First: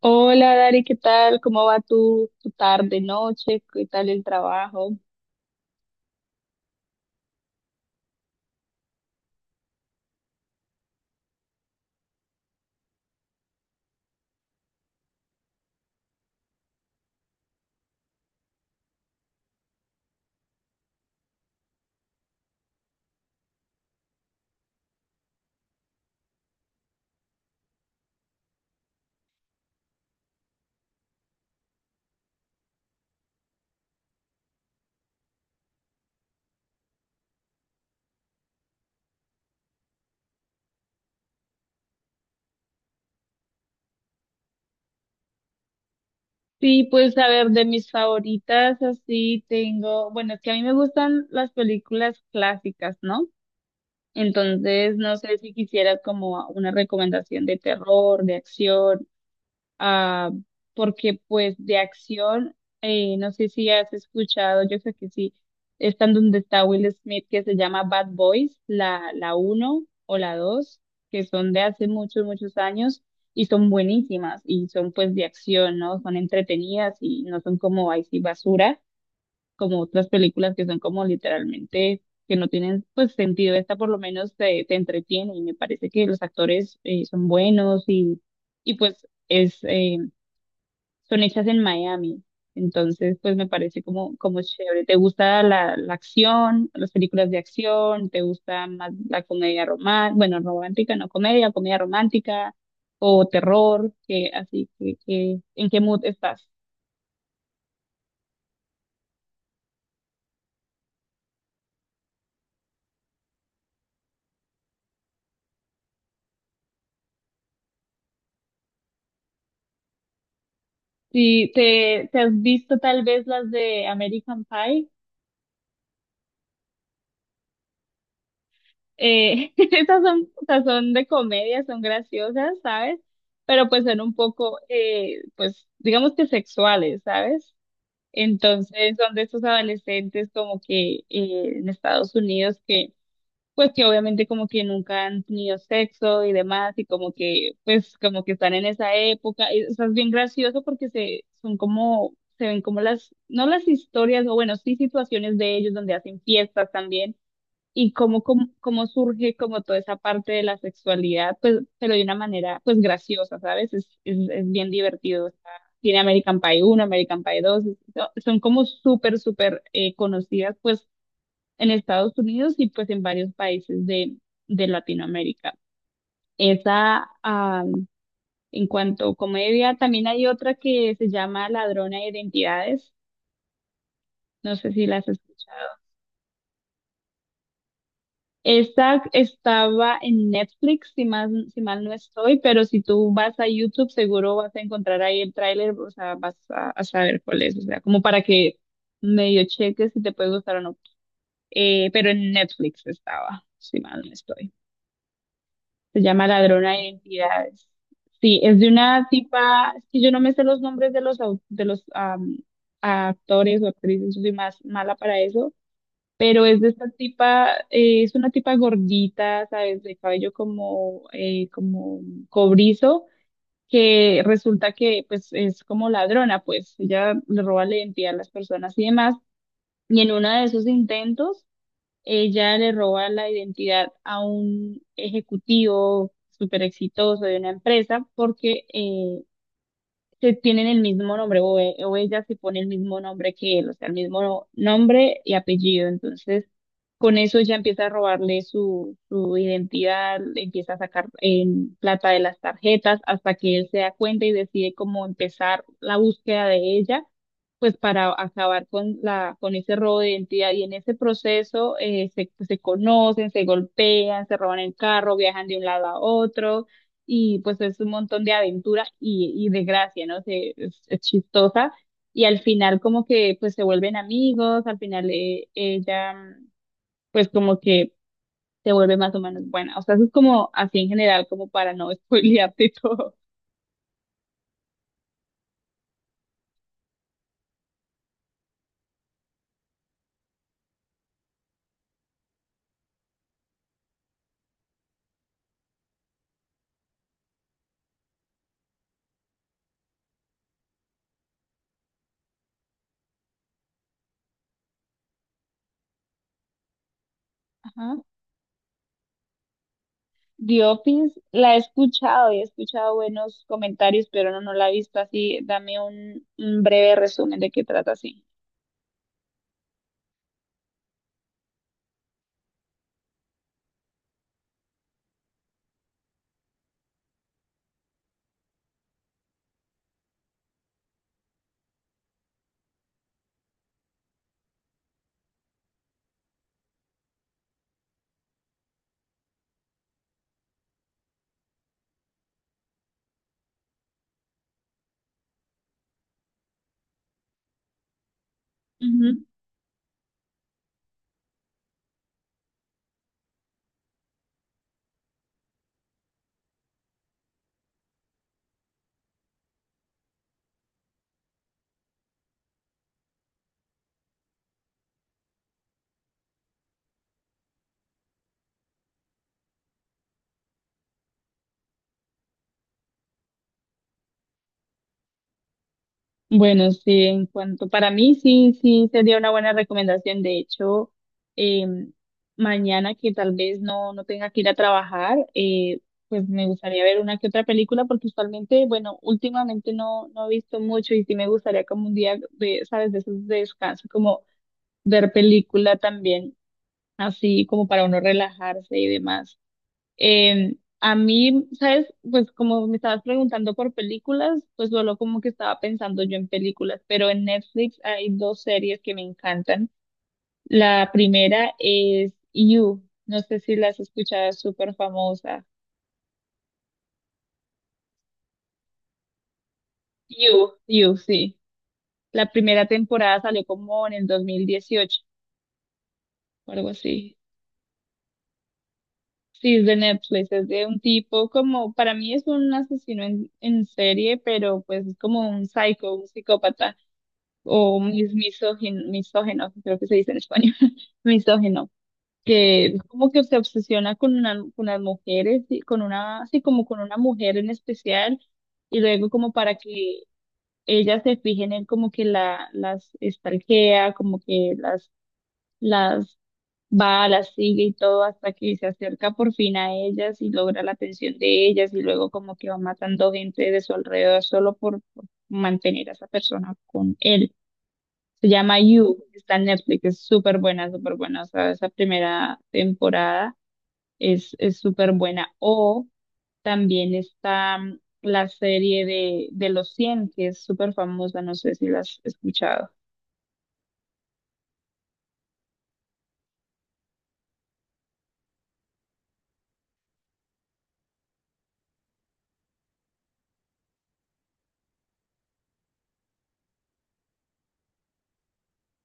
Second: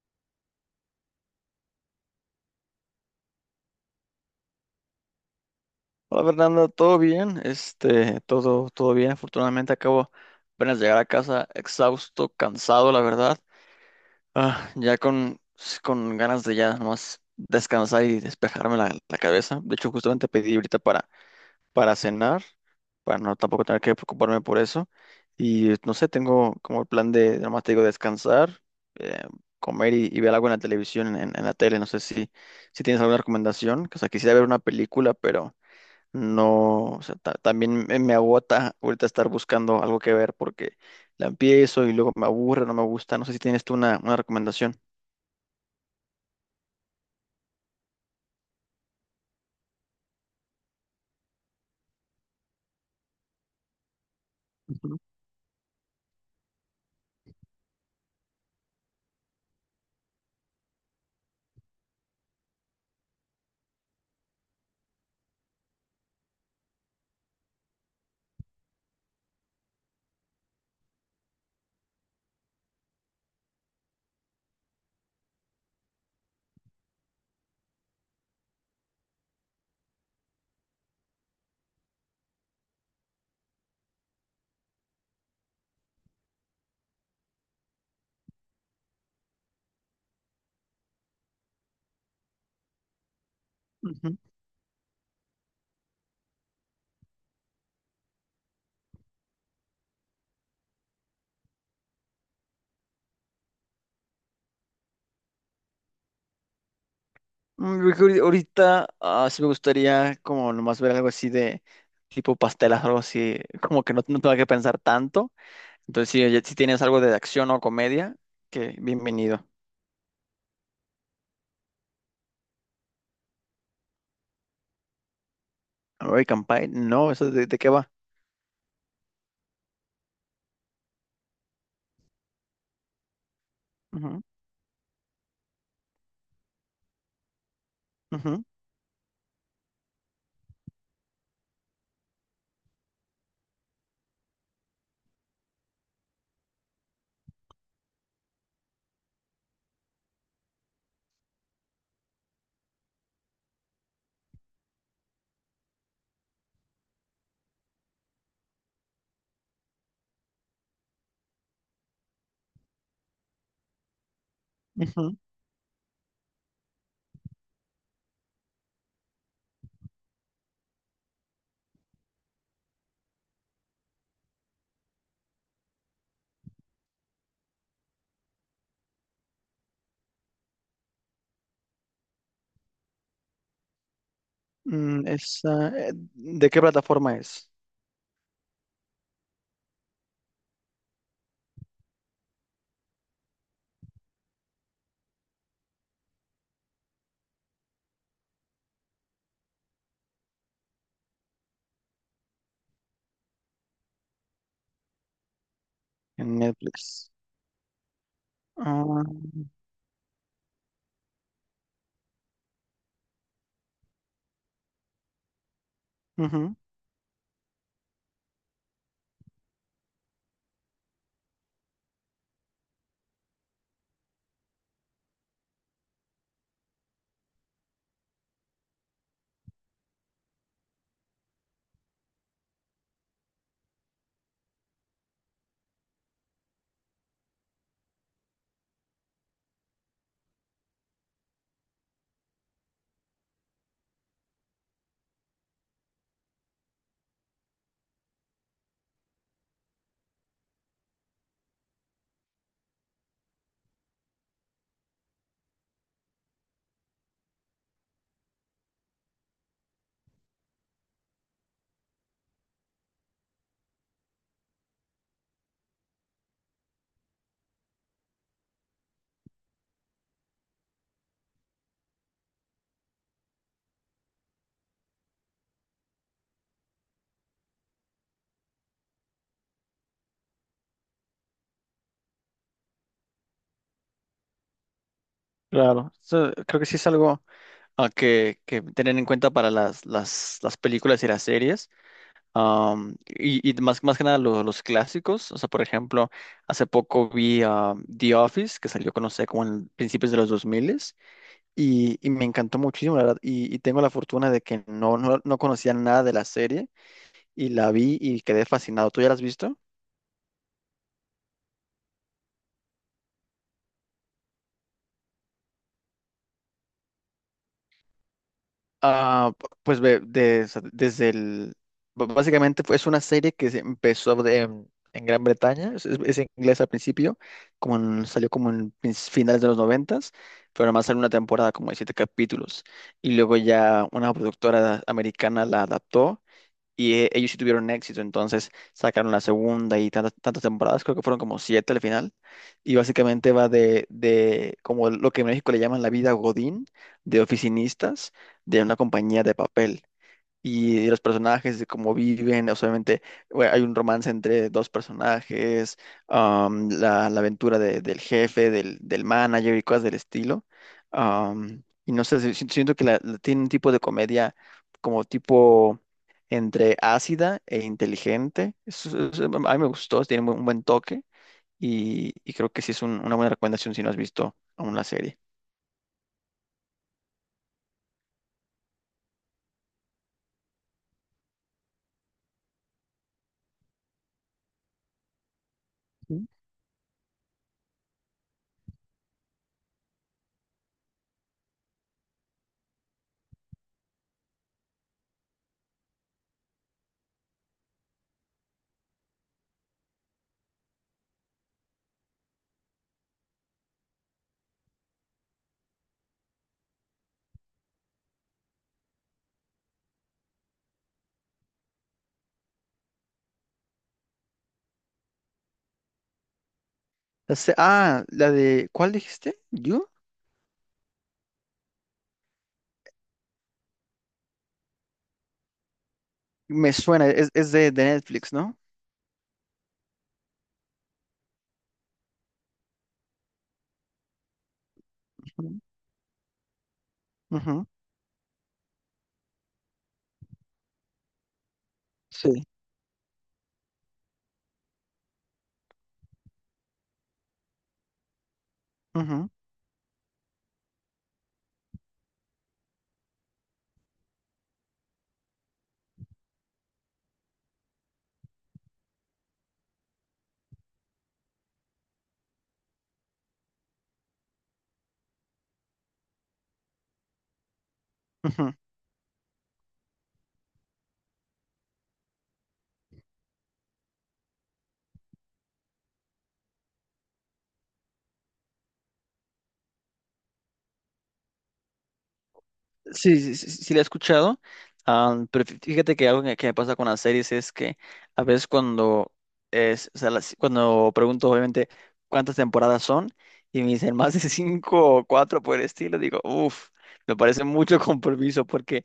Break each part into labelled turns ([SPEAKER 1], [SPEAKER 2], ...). [SPEAKER 1] Hola Dari, ¿qué tal? ¿Cómo va tu tarde, noche? ¿Qué tal el trabajo?
[SPEAKER 2] Hola Fernando, ¿todo bien? Todo bien. Afortunadamente acabo apenas de llegar a casa exhausto, cansado, la verdad. Ah, ya con, con ganas de ya nomás descansar y despejarme la cabeza. De hecho, justamente pedí ahorita para cenar, para no tampoco tener que preocuparme por eso. Y no sé, tengo como el plan de, nomás te digo, descansar, eh, comer y ver algo en la televisión, en la tele. No sé si tienes alguna recomendación. O sea, quisiera ver una película, pero... No, o sea, también me agota ahorita estar buscando algo que ver porque la empiezo y luego me aburre, no me gusta. No sé si tienes tú una recomendación.
[SPEAKER 1] Sí, pues a ver, de mis favoritas así tengo, bueno, es que a mí me gustan las películas clásicas, ¿no? Entonces,
[SPEAKER 2] Ujú,
[SPEAKER 1] no sé si quisieras como una recomendación de terror, de acción. ah, Porque pues de acción, no sé si has escuchado, yo creo que sí, están donde está Will Smith, que se llama Bad Boys, la uno o la dos, que son de hace muchos, muchos años, y son buenísimas y son pues de acción, ¿no? Son entretenidas y no son como ahí sí basura, como otras películas que son como literalmente, que no tienen pues sentido. Esta por lo menos te entretiene y me parece que los actores son buenos y, pues es, son hechas en Miami. Entonces, pues me parece como,
[SPEAKER 2] ujú.
[SPEAKER 1] como chévere. ¿Te gusta la acción, las películas de acción? ¿Te gusta más la comedia romántica? Bueno, romántica, no comedia, comedia romántica o terror, que así, ¿en qué mood estás?
[SPEAKER 2] Yo creo que ahorita sí me gustaría como nomás ver algo así de tipo pastelas, algo así, como que no tenga que pensar tanto. Entonces, oye, si tienes algo de acción o comedia, que bienvenido.
[SPEAKER 1] Sí, te has visto tal vez las de American Pie.
[SPEAKER 2] American Pie, no, ¿eso de qué va?
[SPEAKER 1] Esas son, o sea, son de comedia, son graciosas, ¿sabes? Pero pues son un
[SPEAKER 2] Ujú,
[SPEAKER 1] poco, pues digamos que sexuales, ¿sabes?
[SPEAKER 2] ujú,
[SPEAKER 1] Entonces son de estos adolescentes como que en Estados Unidos, que pues que obviamente como que nunca han tenido sexo y demás, y como que pues como que están en esa época. Y, o sea, es bien gracioso porque se son como se ven como las no las historias, o bueno, sí situaciones de ellos donde hacen fiestas también, y cómo surge como toda esa parte de la sexualidad, pues, pero de una manera pues graciosa, ¿sabes? Es bien
[SPEAKER 2] ujú.
[SPEAKER 1] divertido. O sea, tiene American Pie uno, American Pie dos, son como súper, súper conocidas pues en Estados Unidos y pues en varios países de Latinoamérica. Esa, en cuanto a comedia, también hay otra que se llama Ladrona de Identidades. No sé si las escuchas.
[SPEAKER 2] Esa, ¿de qué plataforma es?
[SPEAKER 1] Esa estaba en Netflix, si mal no estoy, pero si tú vas a YouTube seguro vas a encontrar ahí el tráiler, o sea, vas a saber cuál es, o sea, como para que medio cheques si te puede gustar o no. Pero en Netflix estaba, si mal no estoy. Se llama
[SPEAKER 2] En
[SPEAKER 1] Ladrona de
[SPEAKER 2] Netflix.
[SPEAKER 1] Identidades. Sí, es de
[SPEAKER 2] Ah,
[SPEAKER 1] una tipa, es que yo no me sé los nombres de los, de los actores o actrices, yo soy más mala para eso, pero
[SPEAKER 2] ujú,
[SPEAKER 1] es de esta tipa, es una tipa gordita, ¿sabes? De cabello como, como cobrizo, que resulta que pues es como ladrona, pues ella le roba la identidad a las personas y demás, y en uno de esos intentos, ella le roba la identidad a un ejecutivo súper exitoso de una empresa porque se tienen el mismo nombre, o, o ella se pone el mismo nombre que él, o sea, el mismo nombre y apellido. Entonces, con eso ya empieza a robarle su, identidad, le empieza a sacar plata de las tarjetas, hasta que él se da cuenta y decide cómo empezar la búsqueda de ella, pues para acabar con ese robo de identidad. Y en ese proceso se conocen, se golpean, se roban el carro, viajan de un lado a otro, y pues es un montón de aventura y de gracia, ¿no? Se, es chistosa, y al final como que pues se vuelven amigos. Al final ella pues como que te vuelve más o menos buena. O sea, eso es como así en general, como para no spoilearte todo.
[SPEAKER 2] claro, so, creo que sí es algo que tener en cuenta para las películas y las series. Y más que nada los clásicos. O sea, por ejemplo, hace poco vi The Office, que salió, no sé, como en principios de los 2000 y me encantó muchísimo, la verdad. Y tengo la fortuna de que no conocía nada de la serie y la
[SPEAKER 1] Ajá.
[SPEAKER 2] vi y quedé fascinado. ¿Tú ya la has visto?
[SPEAKER 1] The Office la he escuchado y he escuchado buenos comentarios, pero no la he visto así. Dame un breve resumen de qué trata así.
[SPEAKER 2] Ah, pues desde el... Básicamente es una serie que se empezó en Gran Bretaña, es en inglés al principio, como salió como en finales de los noventas, pero además salió una temporada como de siete capítulos. Y luego ya una productora americana la adaptó y ellos sí tuvieron éxito, entonces sacaron la segunda y tantas temporadas, creo que fueron como siete al final. Y básicamente va de como lo que en México le llaman la vida Godín, de oficinistas de una compañía de papel y de los personajes, de cómo viven, o sea, obviamente bueno, hay un romance entre dos personajes, la aventura del jefe, del manager y cosas del estilo. Y no sé, siento que tiene un tipo de comedia como tipo entre ácida e inteligente. Es- a mí me gustó, tiene un buen toque y creo que sí es una buena recomendación si no has visto aún la serie.
[SPEAKER 1] Bueno, sí, en cuanto para mí, sí, sí, sería una buena recomendación. De hecho, eh, mañana que tal vez no tenga que ir a trabajar,
[SPEAKER 2] Sí.
[SPEAKER 1] pues me gustaría ver una que otra película, porque usualmente, bueno, últimamente no he visto mucho, y sí me gustaría como un día de, ¿sabes? De esos de descanso, como ver película también, así como para uno relajarse y demás. A mí, ¿sabes? Pues como me estabas preguntando por películas, pues solo como que estaba pensando yo en películas, pero en Netflix hay dos series que me encantan. La primera es You, no sé si la has escuchado, es súper famosa.
[SPEAKER 2] La se- ah, la de, ¿Cuál dijiste? ¿You?
[SPEAKER 1] You, You, sí. La primera temporada salió como en el 2018 o algo
[SPEAKER 2] Me suena,
[SPEAKER 1] así.
[SPEAKER 2] es de Netflix, ¿no?
[SPEAKER 1] Sí, es de Netflix, es de un tipo como, para mí es un asesino en, serie, pero pues es como un
[SPEAKER 2] Ujú,
[SPEAKER 1] psycho, un psicópata.
[SPEAKER 2] ujú,
[SPEAKER 1] O misógino, misógeno, creo que se dice en español, misógeno,
[SPEAKER 2] sí.
[SPEAKER 1] que como que se obsesiona con una, con las mujeres, y con una, así como con una mujer en especial, y luego,
[SPEAKER 2] Ujú,
[SPEAKER 1] como para que ellas se fijen en él, como que las estalquea, como que las va, las sigue y todo, hasta que se acerca por fin a ellas y logra la atención de ellas, y luego como que va matando gente de su alrededor solo por mantener a esa persona con él. Se
[SPEAKER 2] ujú.
[SPEAKER 1] llama You, está en Netflix, es súper buena, súper buena. O sea, esa primera temporada es, súper buena. O también está la serie de Los cien, que es súper famosa, no sé si la has escuchado.
[SPEAKER 2] Sí, sí, sí, sí sí la he escuchado, pero fíjate que algo que me pasa con las series es que a veces cuando es, o sea, cuando pregunto obviamente cuántas temporadas son y me dicen más de cinco o cuatro por el estilo, digo, uff, me parece mucho compromiso porque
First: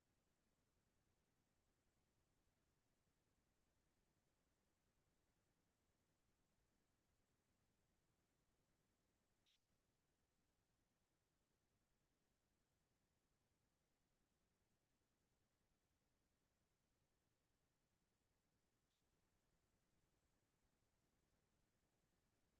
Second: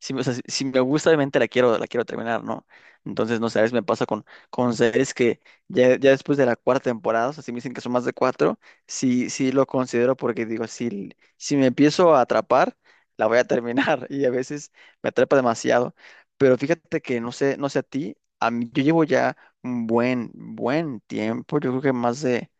[SPEAKER 2] o sea, si me gusta obviamente la quiero terminar, ¿no? Entonces, no sé, a veces me pasa con, series que ya, ya después de la cuarta temporada, o sea, si me dicen que son más de cuatro, sí, sí lo considero porque digo, si me empiezo a atrapar la voy a terminar y a veces me atrapa demasiado. Pero fíjate que no sé, no sé a ti, a mí, yo llevo ya un buen, buen tiempo, yo creo que más de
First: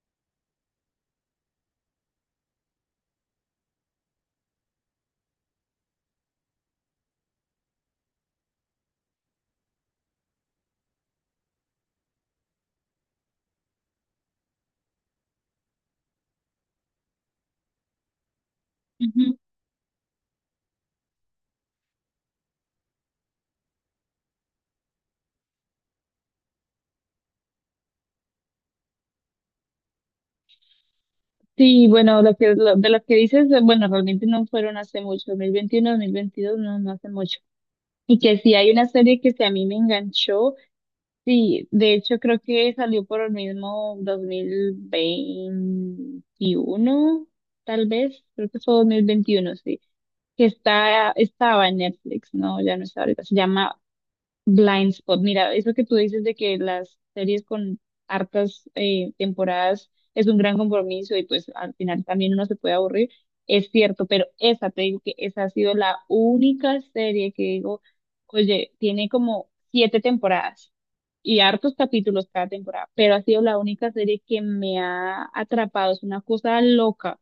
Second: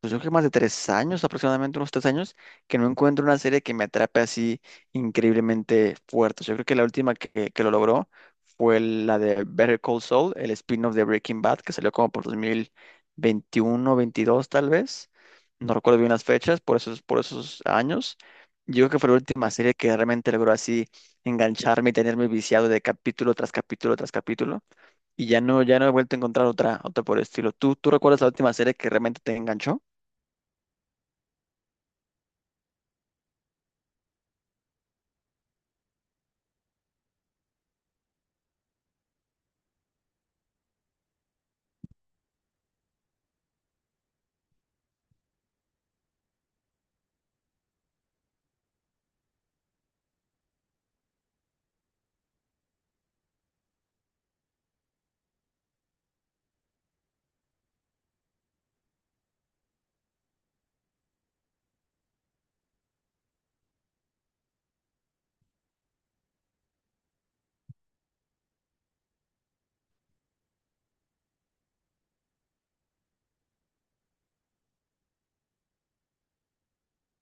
[SPEAKER 2] pues yo creo que más de 3 años, aproximadamente unos 3 años, que no encuentro una serie que me atrape así increíblemente fuerte. Yo creo que la última que lo logró fue la de Better Call Saul, el spin-off de Breaking Bad, que salió como por 2021, 22 tal vez. No recuerdo bien las fechas, por esos años. Yo creo que fue la
[SPEAKER 1] Ujú.
[SPEAKER 2] última serie que realmente logró así engancharme y tenerme viciado de capítulo tras capítulo tras capítulo. Y ya no, ya no he vuelto a encontrar otra por el estilo. Tú recuerdas la última serie que realmente te enganchó?
[SPEAKER 1] Sí, bueno, de lo que dices, bueno, realmente no fueron hace mucho, dos mil veintiuno, 2022, no hace mucho. Y que sí hay una serie que sí a mí me enganchó. Sí, de hecho creo que salió por el mismo 2021, tal vez, creo que fue 2021, sí, que estaba en Netflix, no, ya no está ahorita, se llama Blind Spot. Mira, eso que tú dices de que las series con hartas temporadas es un gran compromiso, y pues al final también uno se puede aburrir, es cierto, pero esa, te digo que esa ha sido la única serie que digo, oye, tiene como siete temporadas y hartos capítulos cada temporada, pero ha sido la única serie que me ha atrapado, es una cosa loca,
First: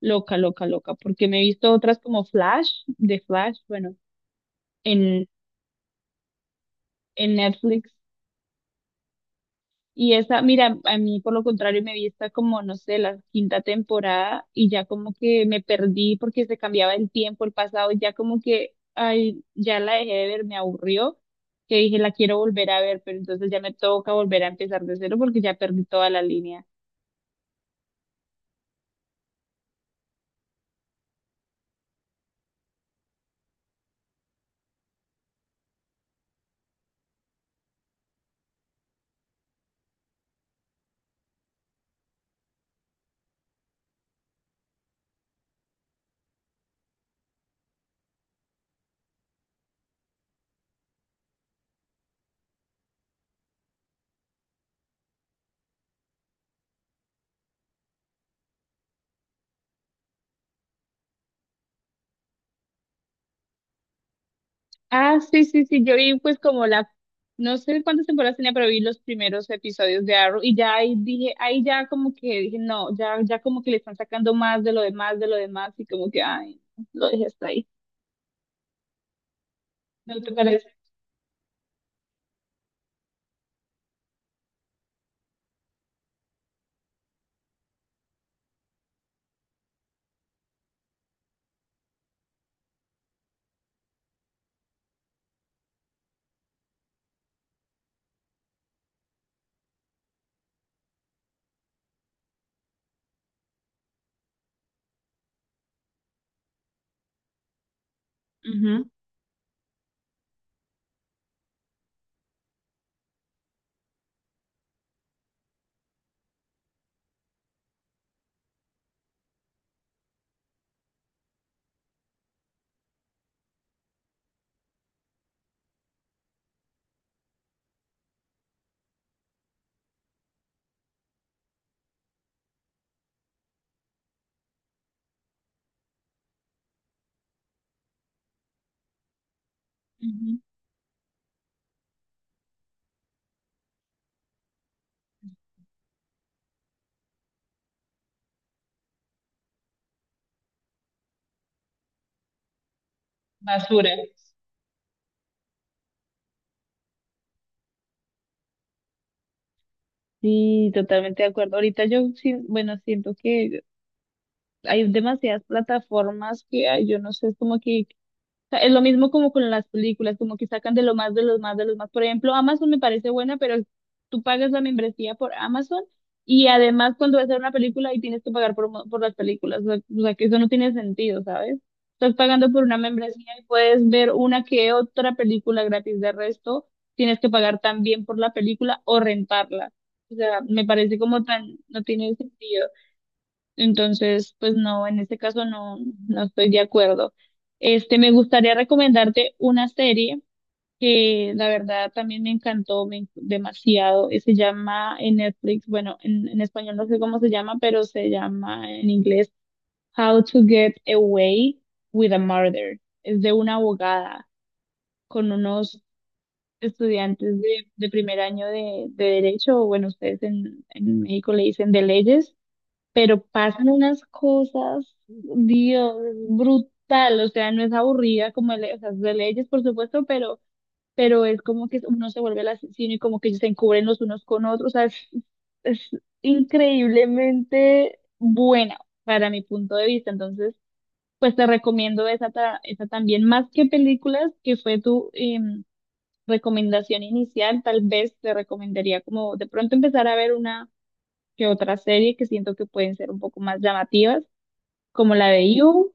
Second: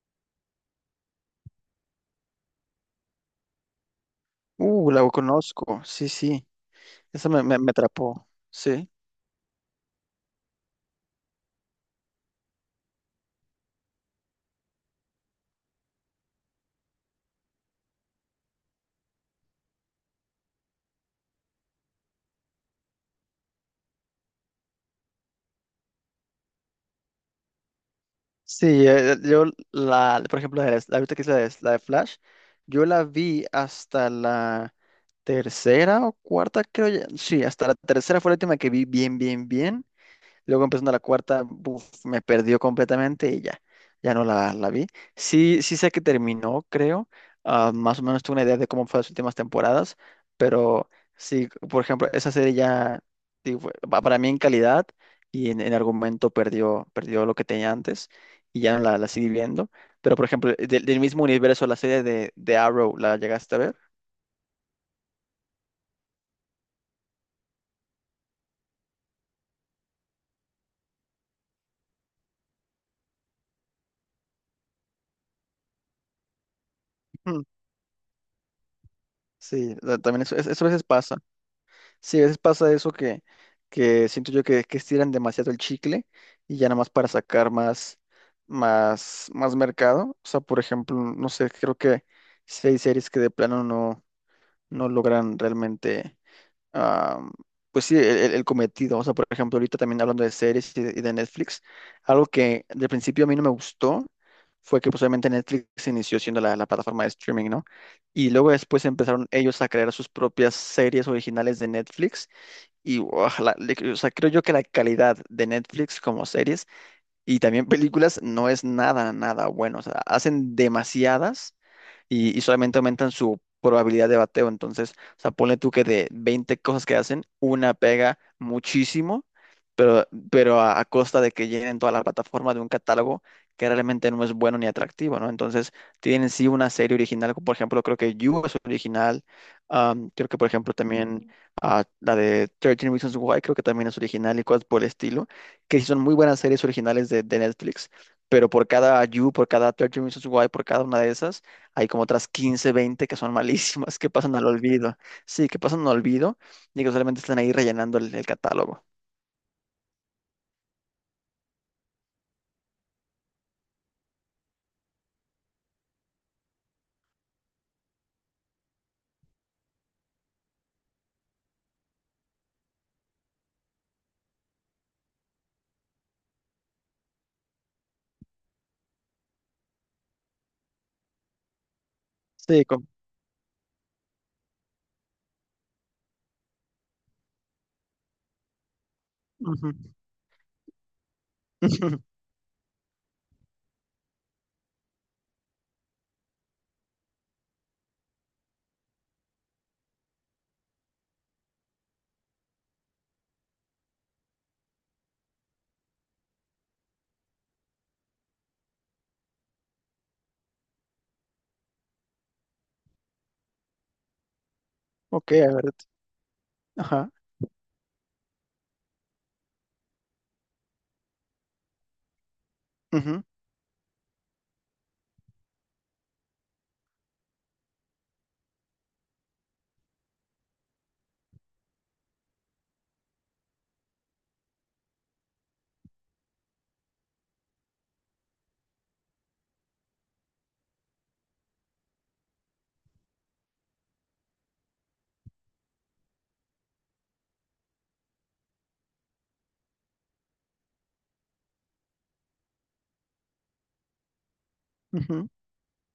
[SPEAKER 1] loca, loca, loca, porque me he visto otras como Flash, de Flash, bueno,
[SPEAKER 2] La
[SPEAKER 1] en,
[SPEAKER 2] conozco, sí, sí, esa
[SPEAKER 1] en
[SPEAKER 2] me
[SPEAKER 1] Netflix.
[SPEAKER 2] atrapó, sí.
[SPEAKER 1] Y esa, mira, a mí por lo contrario me vi esta como, no sé, la quinta temporada, y ya como que me perdí porque se cambiaba el tiempo, el pasado, y ya como que, ay, ya la dejé de ver, me aburrió, que dije, la quiero volver a ver, pero entonces ya me toca volver a empezar de cero porque ya perdí toda la línea.
[SPEAKER 2] Sí, yo la, por ejemplo, la, la ahorita que es la de Flash, yo la vi hasta la tercera o cuarta, creo ya, sí, hasta la tercera fue la última que vi bien, bien, bien. Luego empezando la cuarta, buf, me perdió completamente y ya, ya no la vi. Sí, sí sé que terminó, creo. Más o menos tuve una idea de cómo fue las últimas temporadas, pero sí, por ejemplo, esa serie ya, sí, para mí en calidad y en argumento perdió lo que tenía antes y ya no la seguí viendo. Pero, por ejemplo, del mismo universo, la serie de Arrow, ¿la llegaste a ver?
[SPEAKER 1] Ah, sí, sí, sí, yo vi pues como la, no sé cuántas temporadas tenía, pero vi los primeros episodios de Arrow, y ya ahí dije, ahí ya como que dije, no, ya, como que le están sacando más de lo demás, de lo demás, y como que, ay, no, lo dejé
[SPEAKER 2] Mm,
[SPEAKER 1] hasta ahí.
[SPEAKER 2] sí,
[SPEAKER 1] ¿No
[SPEAKER 2] también
[SPEAKER 1] te
[SPEAKER 2] eso a
[SPEAKER 1] parece?
[SPEAKER 2] veces pasa. Sí, a veces pasa eso que siento yo que estiran demasiado el chicle y ya nada más para sacar más, más, más mercado. O sea, por ejemplo, no sé, creo que sí hay series que de plano no logran realmente, ah, pues sí, el cometido. O sea, por ejemplo, ahorita también hablando de series y de Netflix, algo que de principio a mí no me gustó fue que pues obviamente Netflix inició siendo la plataforma de streaming, ¿no? Y luego después
[SPEAKER 1] Ujú,
[SPEAKER 2] empezaron ellos a crear sus propias series originales de Netflix y ojalá, o sea, creo yo que la calidad de Netflix como series y también películas no es nada, nada bueno. O sea, hacen demasiadas y solamente aumentan su probabilidad de bateo. Entonces, o sea, ponle tú que de 20 cosas que hacen, una pega muchísimo, pero a costa de que llenen toda la plataforma de un catálogo que realmente no es bueno ni atractivo, ¿no? Entonces, tienen sí una serie original, como por ejemplo, creo que You es original, creo que
[SPEAKER 1] ujú.
[SPEAKER 2] por ejemplo también la de 13 Reasons Why, creo que también es original y cosas por el estilo, que sí son muy buenas series originales de Netflix pero por cada You, por cada 13 Reasons Why, por cada una de esas, hay como otras 15, 20 que son
[SPEAKER 1] Basura.
[SPEAKER 2] malísimas, que pasan al olvido. Sí, que pasan al olvido y que solamente están ahí rellenando el catálogo.
[SPEAKER 1] Sí, totalmente de acuerdo. Ahorita yo, sí, bueno, siento que hay demasiadas plataformas que hay, yo no sé, es como que sea, es lo mismo como con las películas, como que sacan de lo más, de los más, de los más. Por ejemplo, Amazon me parece buena, pero tú pagas la membresía por Amazon, y además cuando vas a ver una película y tienes que pagar por las películas. O sea, que eso no tiene sentido, ¿sabes? Estás pagando por
[SPEAKER 2] Sí,
[SPEAKER 1] una
[SPEAKER 2] con...
[SPEAKER 1] membresía y puedes ver una que otra película gratis. De resto, tienes que pagar también por la película o
[SPEAKER 2] Ujú,
[SPEAKER 1] rentarla. O sea, me parece como tan, no
[SPEAKER 2] ujú.
[SPEAKER 1] tiene sentido. Entonces, pues no, en este caso no, estoy de acuerdo. Este, me gustaría recomendarte una serie que la verdad también me encantó demasiado. Y se llama en Netflix, bueno, en español no sé cómo se llama, pero se llama en inglés How to Get Away with a Murder. Es de una abogada con
[SPEAKER 2] Ok, a ver.
[SPEAKER 1] unos
[SPEAKER 2] Ajá.
[SPEAKER 1] estudiantes de, primer año de derecho, o bueno, ustedes en México le dicen de leyes, pero
[SPEAKER 2] Ujú,
[SPEAKER 1] pasan unas cosas, Dios, es brutal, o sea, no es aburrida como, de, o sea, es de leyes, por supuesto, pero, es como que uno se vuelve el asesino y como que se encubren los unos con otros, o sea, es increíblemente buena para mi punto de vista. Entonces, pues te recomiendo esa, esa también. Más que películas, que fue tu recomendación inicial, tal vez te recomendaría como de pronto empezar a ver una que otra serie que siento que pueden ser un poco más llamativas, como la
[SPEAKER 2] ujú.
[SPEAKER 1] de You.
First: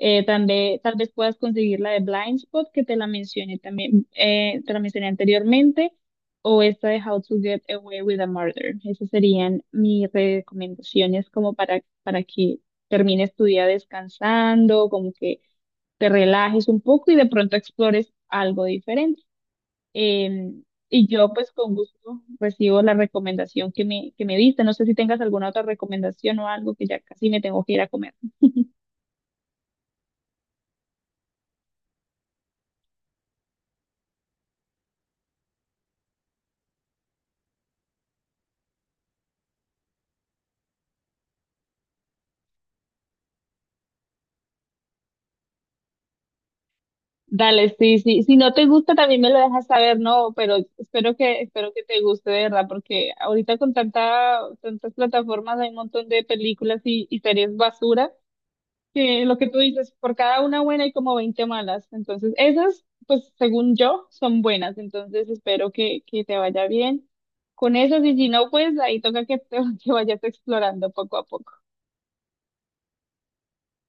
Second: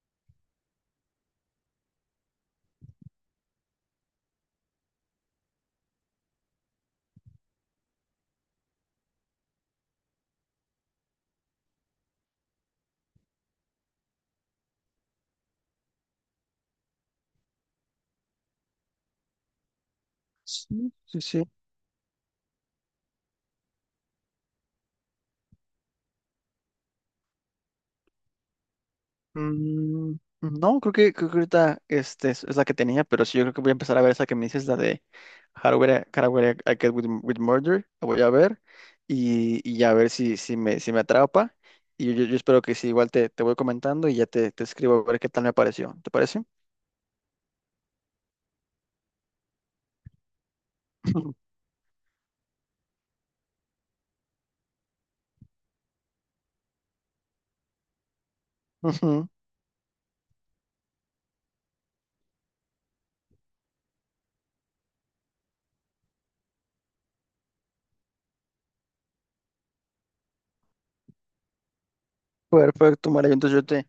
[SPEAKER 1] Tal vez, puedas conseguir la de Blind Spot, que te la mencioné también, te la mencioné anteriormente, o esta de How to Get Away with a Murder. Esas serían mis recomendaciones como para, que termines tu día descansando, como que te relajes un poco y de pronto explores algo diferente. Em,
[SPEAKER 2] Sí,
[SPEAKER 1] y
[SPEAKER 2] sí,
[SPEAKER 1] yo
[SPEAKER 2] sí.
[SPEAKER 1] pues con gusto recibo la recomendación que me diste. No sé si tengas alguna otra recomendación o algo, que ya casi me tengo que ir a comer.
[SPEAKER 2] Mm, no, creo que ahorita es la que tenía, pero sí, yo creo que voy a empezar a ver esa que me dices, la de Hardware I Get with Murder, la voy a ver y ya a ver si me atrapa. Y yo espero que sí, igual te voy comentando y ya te escribo a ver qué tal me pareció. ¿Te parece?
[SPEAKER 1] Dale, sí, sí. Si no te gusta, también me lo dejas saber, ¿no? Pero espero
[SPEAKER 2] Ujú.
[SPEAKER 1] que, espero que te guste, de verdad, porque ahorita con tanta, tantas plataformas hay un montón de películas y series basura, que
[SPEAKER 2] Ujú.
[SPEAKER 1] lo que tú dices, por cada una buena hay como 20 malas. Entonces, esas, pues según yo, son buenas. Entonces, espero que te vaya bien con esas. Y si no, pues ahí toca que vayas explorando poco a poco.
[SPEAKER 2] Perfecto, María. Entonces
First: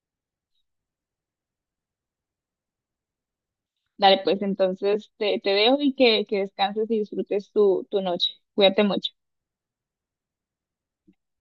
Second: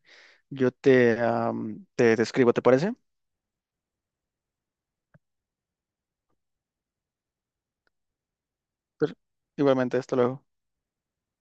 [SPEAKER 2] yo te, am, te escribo, ¿te parece?
[SPEAKER 1] Dale, pues entonces te, dejo, y que descanses y disfrutes tu, noche. Cuídate mucho.
[SPEAKER 2] Pero igualmente, hasta luego.